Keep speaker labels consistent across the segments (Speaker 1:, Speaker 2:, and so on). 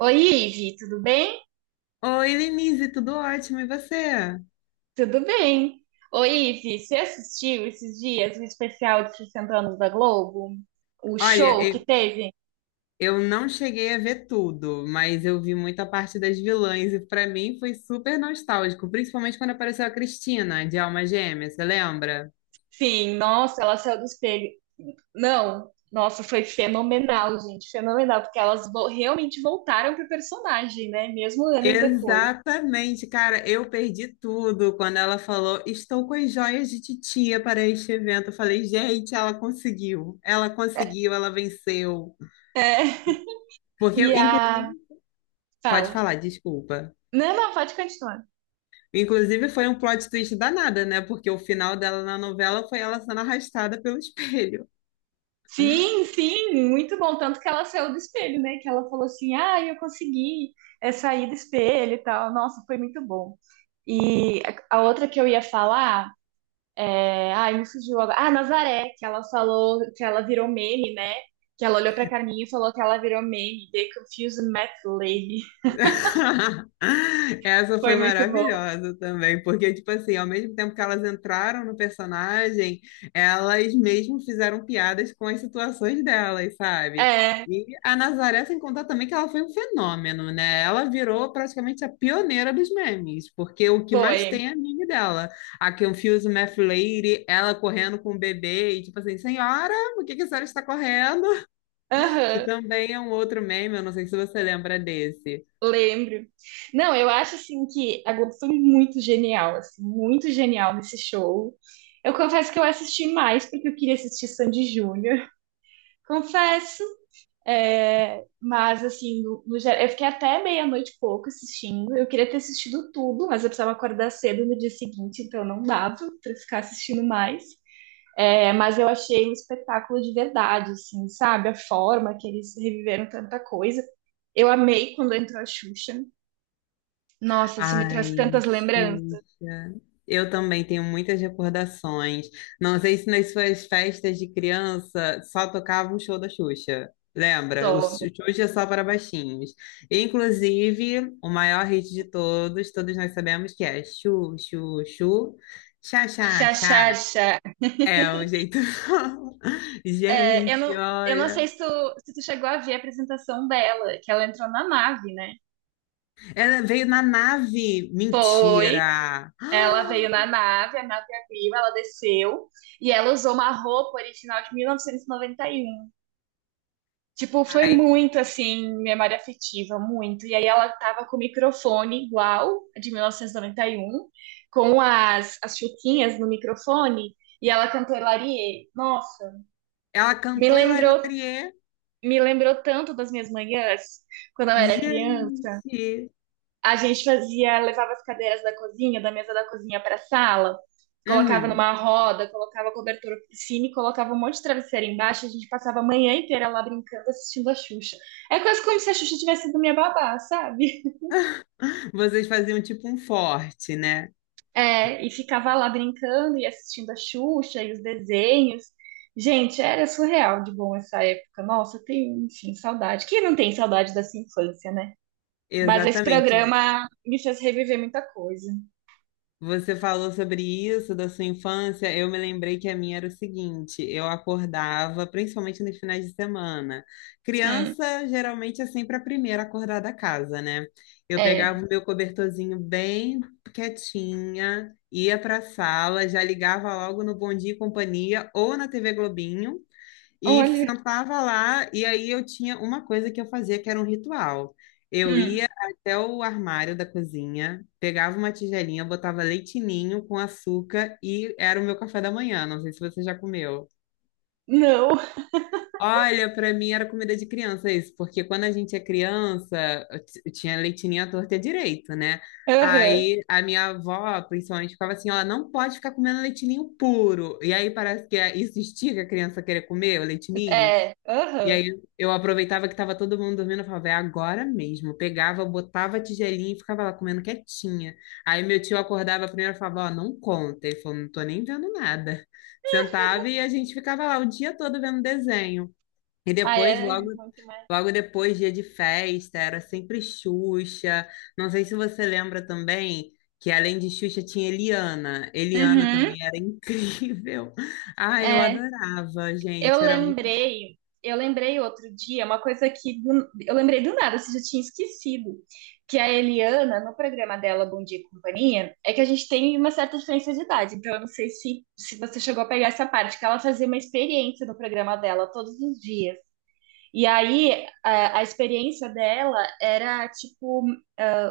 Speaker 1: Oi, Ive, tudo bem?
Speaker 2: Oi, Lenise, tudo ótimo, e você?
Speaker 1: Tudo bem. Oi, Ive, você assistiu esses dias o especial de 60 anos da Globo? O
Speaker 2: Olha,
Speaker 1: show que
Speaker 2: eu,
Speaker 1: teve?
Speaker 2: eu não cheguei a ver tudo, mas eu vi muita parte das vilãs e pra mim foi super nostálgico, principalmente quando apareceu a Cristina, de Alma Gêmea, você lembra?
Speaker 1: Sim, nossa, ela saiu do espelho. Não, nossa, foi fenomenal, gente, fenomenal, porque elas realmente voltaram pro personagem, né? Mesmo anos depois.
Speaker 2: Exatamente, cara, eu perdi tudo quando ela falou: "Estou com as joias de titia para este evento". Eu falei: "Gente, ela conseguiu. Ela conseguiu, ela venceu".
Speaker 1: É,
Speaker 2: Porque eu,
Speaker 1: e
Speaker 2: inclusive,
Speaker 1: a...
Speaker 2: Pode
Speaker 1: Fala.
Speaker 2: falar, desculpa.
Speaker 1: Não, não, pode continuar.
Speaker 2: Inclusive, foi um plot twist danada, né? Porque o final dela na novela foi ela sendo arrastada pelo espelho.
Speaker 1: Sim, sim, muito bom. Tanto que ela saiu do espelho, né? Que ela falou assim: ah, eu consegui sair do espelho e tal. Nossa, foi muito bom. E a outra que eu ia falar, ai, me fugiu agora. Ah, Nazaré, que ela falou que ela virou meme, né? Que ela olhou pra Carminha e falou que ela virou meme. The Confused Mad Lady.
Speaker 2: Essa foi
Speaker 1: Foi muito bom.
Speaker 2: maravilhosa também, porque, tipo assim, ao mesmo tempo que elas entraram no personagem, elas mesmo fizeram piadas com as situações delas, sabe?
Speaker 1: É,
Speaker 2: E a Nazaré, sem contar também que ela foi um fenômeno, né? Ela virou praticamente a pioneira dos memes, porque o que mais
Speaker 1: foi.
Speaker 2: tem é meme dela. A Confuse Math Lady, ela correndo com o bebê e, tipo assim, senhora, por que que a senhora está correndo? Que
Speaker 1: Aham.
Speaker 2: também é um outro meme, eu não sei se você lembra desse.
Speaker 1: Lembro. Não, eu acho assim que a Globo foi muito genial, assim, muito genial nesse show. Eu confesso que eu assisti mais porque eu queria assistir Sandy Júnior, confesso. É, mas assim, no geral, eu fiquei até meia-noite e pouco assistindo. Eu queria ter assistido tudo, mas eu precisava acordar cedo no dia seguinte, então não dava para ficar assistindo mais. É, mas eu achei um espetáculo de verdade, assim, sabe? A forma que eles reviveram tanta coisa. Eu amei quando entrou a Xuxa. Nossa, isso me traz
Speaker 2: Ai,
Speaker 1: tantas lembranças.
Speaker 2: Xuxa. Eu também tenho muitas recordações. Não sei se nas suas festas de criança só tocava um show da Xuxa. Lembra? O
Speaker 1: Só.
Speaker 2: Xuxa só para baixinhos. Inclusive, o maior hit de todos, todos nós sabemos que é Chu, Chu, Chu, Chá,
Speaker 1: Xa,
Speaker 2: Chá,
Speaker 1: xa,
Speaker 2: Chá.
Speaker 1: xa.
Speaker 2: É um jeito.
Speaker 1: É, eu
Speaker 2: Gente,
Speaker 1: não, eu não sei
Speaker 2: olha.
Speaker 1: se tu, se tu chegou a ver a apresentação dela, que ela entrou na nave, né?
Speaker 2: Ela veio na nave.
Speaker 1: Foi.
Speaker 2: Mentira.
Speaker 1: Ela veio na nave, a nave abriu, ela desceu e ela usou uma roupa original de 1991. Tipo, foi
Speaker 2: Ai,
Speaker 1: muito assim, memória afetiva, muito. E aí ela tava com o microfone igual a de 1991, com as chuquinhas no microfone, e ela cantou Larie. Nossa,
Speaker 2: ela
Speaker 1: me
Speaker 2: cantou Hilary.
Speaker 1: lembrou, me lembrou tanto das minhas manhãs, quando eu era criança.
Speaker 2: Gente!
Speaker 1: A gente fazia, levava as cadeiras da cozinha, da mesa da cozinha para a sala, colocava
Speaker 2: Uhum.
Speaker 1: numa roda, colocava cobertura por cima e colocava um monte de travesseiro embaixo. A gente passava a manhã inteira lá brincando, assistindo a Xuxa. É quase como se a Xuxa tivesse sido minha babá, sabe?
Speaker 2: Vocês faziam tipo um forte, né?
Speaker 1: É, e ficava lá brincando e assistindo a Xuxa e os desenhos. Gente, era surreal de bom essa época. Nossa, eu tenho, enfim, saudade. Quem não tem saudade dessa infância, né? Mas esse
Speaker 2: Exatamente.
Speaker 1: programa me fez reviver muita coisa.
Speaker 2: Você falou sobre isso da sua infância. Eu me lembrei que a minha era o seguinte: eu acordava, principalmente nos finais de semana.
Speaker 1: Hum,
Speaker 2: Criança geralmente é sempre a primeira a acordar da casa, né? Eu pegava
Speaker 1: é.
Speaker 2: o meu cobertorzinho bem quietinha, ia para a sala, já ligava logo no Bom Dia e Companhia ou na TV Globinho. E
Speaker 1: Olha.
Speaker 2: sentava lá, e aí eu tinha uma coisa que eu fazia que era um ritual. Eu
Speaker 1: Hum,
Speaker 2: ia até o armário da cozinha, pegava uma tigelinha, botava leite ninho com açúcar e era o meu café da manhã. Não sei se você já comeu.
Speaker 1: não.
Speaker 2: Olha, para mim era comida de criança isso, porque quando a gente é criança, eu tinha leite ninho à torta e à direita, né?
Speaker 1: Aham.
Speaker 2: Aí a minha avó, principalmente, ficava assim: ó, não pode ficar comendo leite ninho puro. E aí parece que isso estica a criança a querer comer o leite ninho.
Speaker 1: É.
Speaker 2: E
Speaker 1: Aham.
Speaker 2: aí eu aproveitava que tava todo mundo dormindo, eu falava, é agora mesmo. Eu pegava, botava a tigelinha e ficava lá comendo quietinha. Aí meu tio acordava primeiro e falava, ó, não conta. Ele falou, não tô nem vendo nada. Sentava e a gente ficava lá o dia todo vendo desenho. E
Speaker 1: Ah,
Speaker 2: depois,
Speaker 1: é muito mais.
Speaker 2: logo depois, dia de festa, era sempre Xuxa. Não sei se você lembra também que além de Xuxa tinha Eliana. Eliana
Speaker 1: Uhum.
Speaker 2: também era incrível. Ah, eu
Speaker 1: É.
Speaker 2: adorava,
Speaker 1: Eu
Speaker 2: gente. Era.
Speaker 1: lembrei. Eu lembrei outro dia uma coisa eu lembrei do nada, você já tinha esquecido, que a Eliana, no programa dela Bom Dia e Companhia, é que a gente tem uma certa diferença de idade, então eu não sei se você chegou a pegar essa parte, que ela fazia uma experiência no programa dela todos os dias. E aí, a experiência dela era, tipo,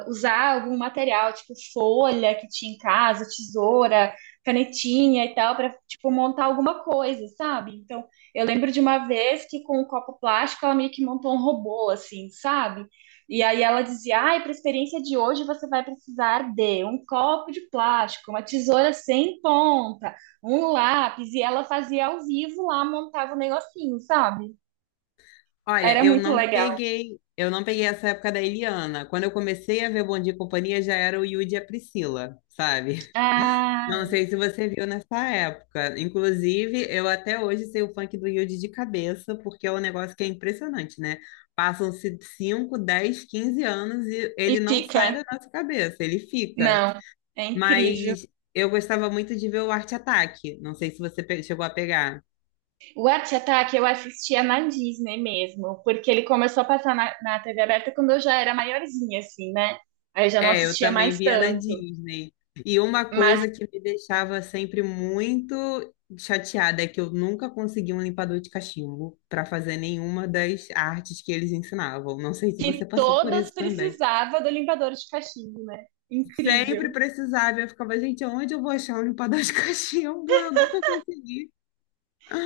Speaker 1: usar algum material, tipo, folha que tinha em casa, tesoura, canetinha e tal, para, tipo, montar alguma coisa, sabe? Então, eu lembro de uma vez que com um copo plástico ela meio que montou um robô, assim, sabe? E aí ela dizia: ai, para a experiência de hoje você vai precisar de um copo de plástico, uma tesoura sem ponta, um lápis. E ela fazia ao vivo lá, montava o negocinho, sabe?
Speaker 2: Olha,
Speaker 1: Era muito legal.
Speaker 2: eu não peguei essa época da Eliana. Quando eu comecei a ver Bom Dia e Companhia, já era o Yudi e a Priscila, sabe?
Speaker 1: Ah,
Speaker 2: Não sei se você viu nessa época. Inclusive, eu até hoje sei o funk do Yudi de cabeça, porque é um negócio que é impressionante, né? Passam-se 5, 10, 15 anos e
Speaker 1: e
Speaker 2: ele não sai
Speaker 1: fica.
Speaker 2: da nossa cabeça, ele fica.
Speaker 1: Não, é incrível.
Speaker 2: Mas eu gostava muito de ver o Arte Ataque. Não sei se você chegou a pegar.
Speaker 1: O Arte Ataque eu assistia na Disney mesmo, porque ele começou a passar na TV aberta quando eu já era maiorzinha, assim, né? Aí eu já não
Speaker 2: É, eu
Speaker 1: assistia
Speaker 2: também
Speaker 1: mais
Speaker 2: via na
Speaker 1: tanto.
Speaker 2: Disney. E uma
Speaker 1: Mas
Speaker 2: coisa que me deixava sempre muito chateada é que eu nunca consegui um limpador de cachimbo para fazer nenhuma das artes que eles ensinavam. Não sei se
Speaker 1: que
Speaker 2: você passou por
Speaker 1: todas
Speaker 2: isso também.
Speaker 1: precisava do limpador de cachimbo, né?
Speaker 2: Sempre
Speaker 1: Incrível.
Speaker 2: precisava, eu ficava, gente, onde eu vou achar um limpador de cachimbo? Eu nunca consegui.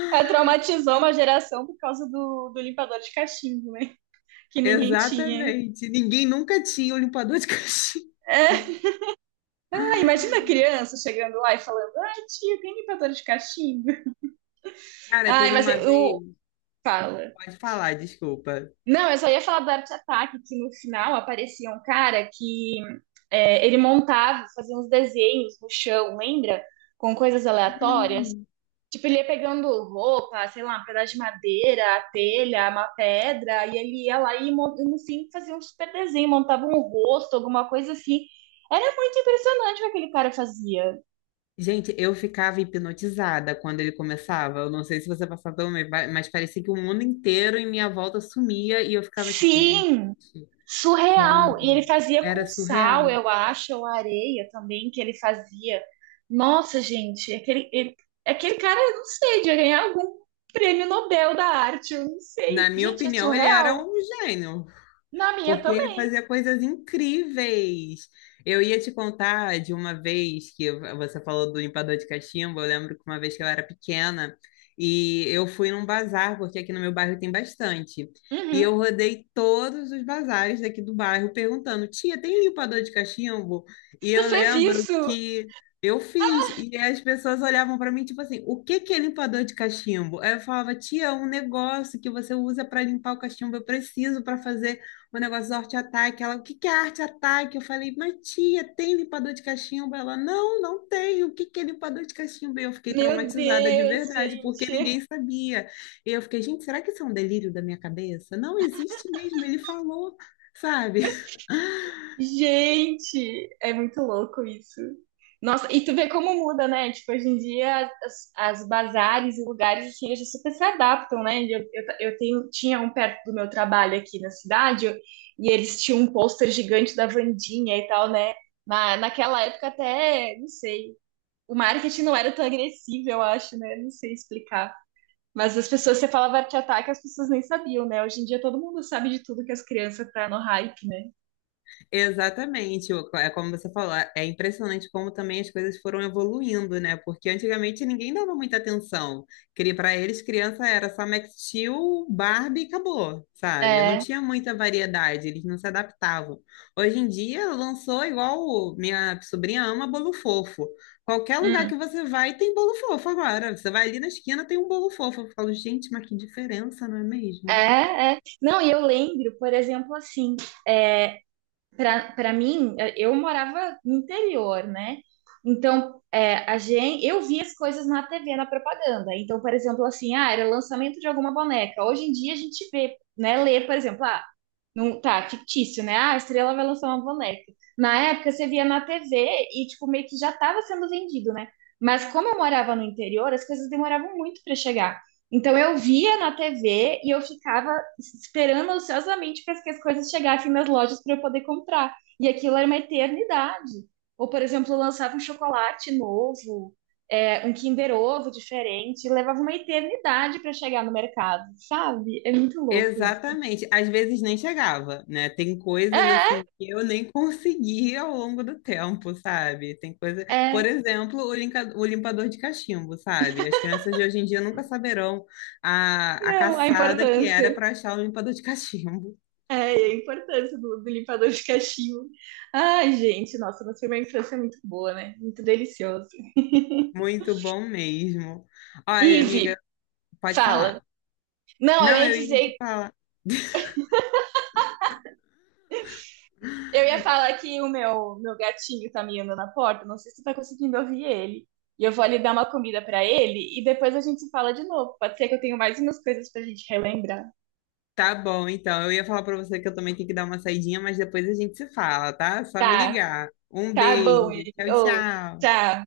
Speaker 1: Ela traumatizou uma geração por causa do limpador de cachimbo, né? Que ninguém tinha.
Speaker 2: Exatamente. Ninguém nunca tinha um limpador de cachimbo.
Speaker 1: É, ah, imagina a criança chegando lá e falando: ai, tio, tem limpador de cachimbo?
Speaker 2: Cara,
Speaker 1: Ai,
Speaker 2: teve
Speaker 1: mas
Speaker 2: uma
Speaker 1: eu.
Speaker 2: vez,
Speaker 1: Fala.
Speaker 2: pode falar, desculpa.
Speaker 1: Não, eu só ia falar do Art Attack, que no final aparecia um cara que ele montava, fazia uns desenhos no chão, lembra? Com coisas aleatórias.
Speaker 2: Hum.
Speaker 1: Tipo, ele ia pegando roupa, sei lá, um pedaço de madeira, a telha, uma pedra, e ele ia lá e no fim fazia um super desenho, montava um rosto, alguma coisa assim. Era muito impressionante o que aquele cara fazia.
Speaker 2: Gente, eu ficava hipnotizada quando ele começava. Eu não sei se você passava pelo meio, mas parecia que o mundo inteiro em minha volta sumia e eu ficava tipo, gente,
Speaker 1: Sim! Surreal! E ele
Speaker 2: como?
Speaker 1: fazia com
Speaker 2: Era
Speaker 1: sal,
Speaker 2: surreal.
Speaker 1: eu acho, ou areia também, que ele fazia. Nossa, gente, aquele cara, eu não sei, devia ganhar algum prêmio Nobel da arte, eu não
Speaker 2: Na
Speaker 1: sei.
Speaker 2: minha
Speaker 1: Gente, é
Speaker 2: opinião, ele era
Speaker 1: surreal.
Speaker 2: um gênio,
Speaker 1: Na minha
Speaker 2: porque ele
Speaker 1: também.
Speaker 2: fazia coisas incríveis. Eu ia te contar de uma vez que você falou do limpador de cachimbo. Eu lembro que uma vez que eu era pequena e eu fui num bazar, porque aqui no meu bairro tem bastante. E eu
Speaker 1: Uhum.
Speaker 2: rodei todos os bazares daqui do bairro perguntando: tia, tem limpador de cachimbo? E
Speaker 1: Tu
Speaker 2: eu
Speaker 1: fez
Speaker 2: lembro
Speaker 1: isso?
Speaker 2: que eu fiz, e as pessoas olhavam para mim, tipo assim, o que que é limpador de cachimbo? Aí eu falava, tia, é um negócio que você usa para limpar o cachimbo, eu preciso para fazer o negócio do Arte Ataque. Ela, o que que é Arte Ataque? Eu falei, mas tia, tem limpador de cachimbo? Ela, não tem. O que que é limpador de cachimbo? E eu fiquei
Speaker 1: Meu
Speaker 2: traumatizada de
Speaker 1: Deus,
Speaker 2: verdade, porque
Speaker 1: gente.
Speaker 2: ninguém sabia. E eu fiquei, gente, será que isso é um delírio da minha cabeça? Não existe mesmo, ele falou, sabe?
Speaker 1: Gente, é muito louco isso. Nossa, e tu vê como muda, né? Tipo, hoje em dia as bazares e lugares assim, eles super se adaptam, né? Eu tenho, tinha um perto do meu trabalho aqui na cidade e eles tinham um pôster gigante da Wandinha e tal, né? Naquela época até, não sei, o marketing não era tão agressivo, eu acho, né? Não sei explicar. Mas as pessoas, você falava arte ataque, as pessoas nem sabiam, né? Hoje em dia todo mundo sabe de tudo que as crianças tá no hype, né?
Speaker 2: Exatamente, é como você falou, é impressionante como também as coisas foram evoluindo, né? Porque antigamente ninguém dava muita atenção. Para eles, criança era só Max Steel, Barbie e acabou, sabe? Não
Speaker 1: É.
Speaker 2: tinha muita variedade, eles não se adaptavam. Hoje em dia, lançou igual minha sobrinha ama bolo fofo. Qualquer lugar
Speaker 1: Hum.
Speaker 2: que você vai, tem bolo fofo agora. Você vai ali na esquina, tem um bolo fofo. Eu falo, gente, mas que diferença, não é mesmo?
Speaker 1: É, é. Não, e eu lembro, por exemplo, assim, é, para mim, eu morava no interior, né? Então, é, a gente, eu via as coisas na TV, na propaganda. Então, por exemplo, assim, ah, era lançamento de alguma boneca. Hoje em dia a gente vê, né, lê, por exemplo, ah, não, tá, fictício, né? Ah, a Estrela vai lançar uma boneca. Na época você via na TV e, tipo, meio que já estava sendo vendido, né? Mas como eu morava no interior, as coisas demoravam muito para chegar. Então eu via na TV e eu ficava esperando ansiosamente para que as coisas chegassem nas lojas para eu poder comprar. E aquilo era uma eternidade. Ou, por exemplo, lançava um chocolate novo, é, um Kinder Ovo diferente, levava uma eternidade para chegar no mercado, sabe? É muito louco isso.
Speaker 2: Exatamente. Às vezes nem chegava, né? Tem coisas
Speaker 1: É,
Speaker 2: assim que eu nem consegui ao longo do tempo, sabe? Tem coisa,
Speaker 1: é,
Speaker 2: por exemplo, o limpador de cachimbo, sabe? As crianças de hoje em dia nunca saberão a
Speaker 1: não, a
Speaker 2: caçada que era
Speaker 1: importância.
Speaker 2: para achar o limpador de cachimbo.
Speaker 1: É, a importância do limpador de cachimbo. Ai, gente, nossa, mas foi uma infância muito boa, né? Muito delicioso.
Speaker 2: Muito bom mesmo. Olha,
Speaker 1: Ive,
Speaker 2: amiga, pode
Speaker 1: fala.
Speaker 2: falar.
Speaker 1: Não, eu
Speaker 2: Não,
Speaker 1: ia
Speaker 2: eu ia te
Speaker 1: dizer.
Speaker 2: falar.
Speaker 1: Eu ia falar que o meu gatinho tá miando na porta, não sei se você tá conseguindo ouvir ele. E eu vou ali dar uma comida pra ele e depois a gente se fala de novo. Pode ser que eu tenha mais umas coisas pra gente relembrar.
Speaker 2: Tá bom, então. Eu ia falar para você que eu também tenho que dar uma saidinha, mas depois a gente se fala, tá? Só me
Speaker 1: Tá,
Speaker 2: ligar. Um
Speaker 1: tá bom,
Speaker 2: beijo.
Speaker 1: ele.
Speaker 2: Tchau,
Speaker 1: Ô,
Speaker 2: tchau.
Speaker 1: tchau.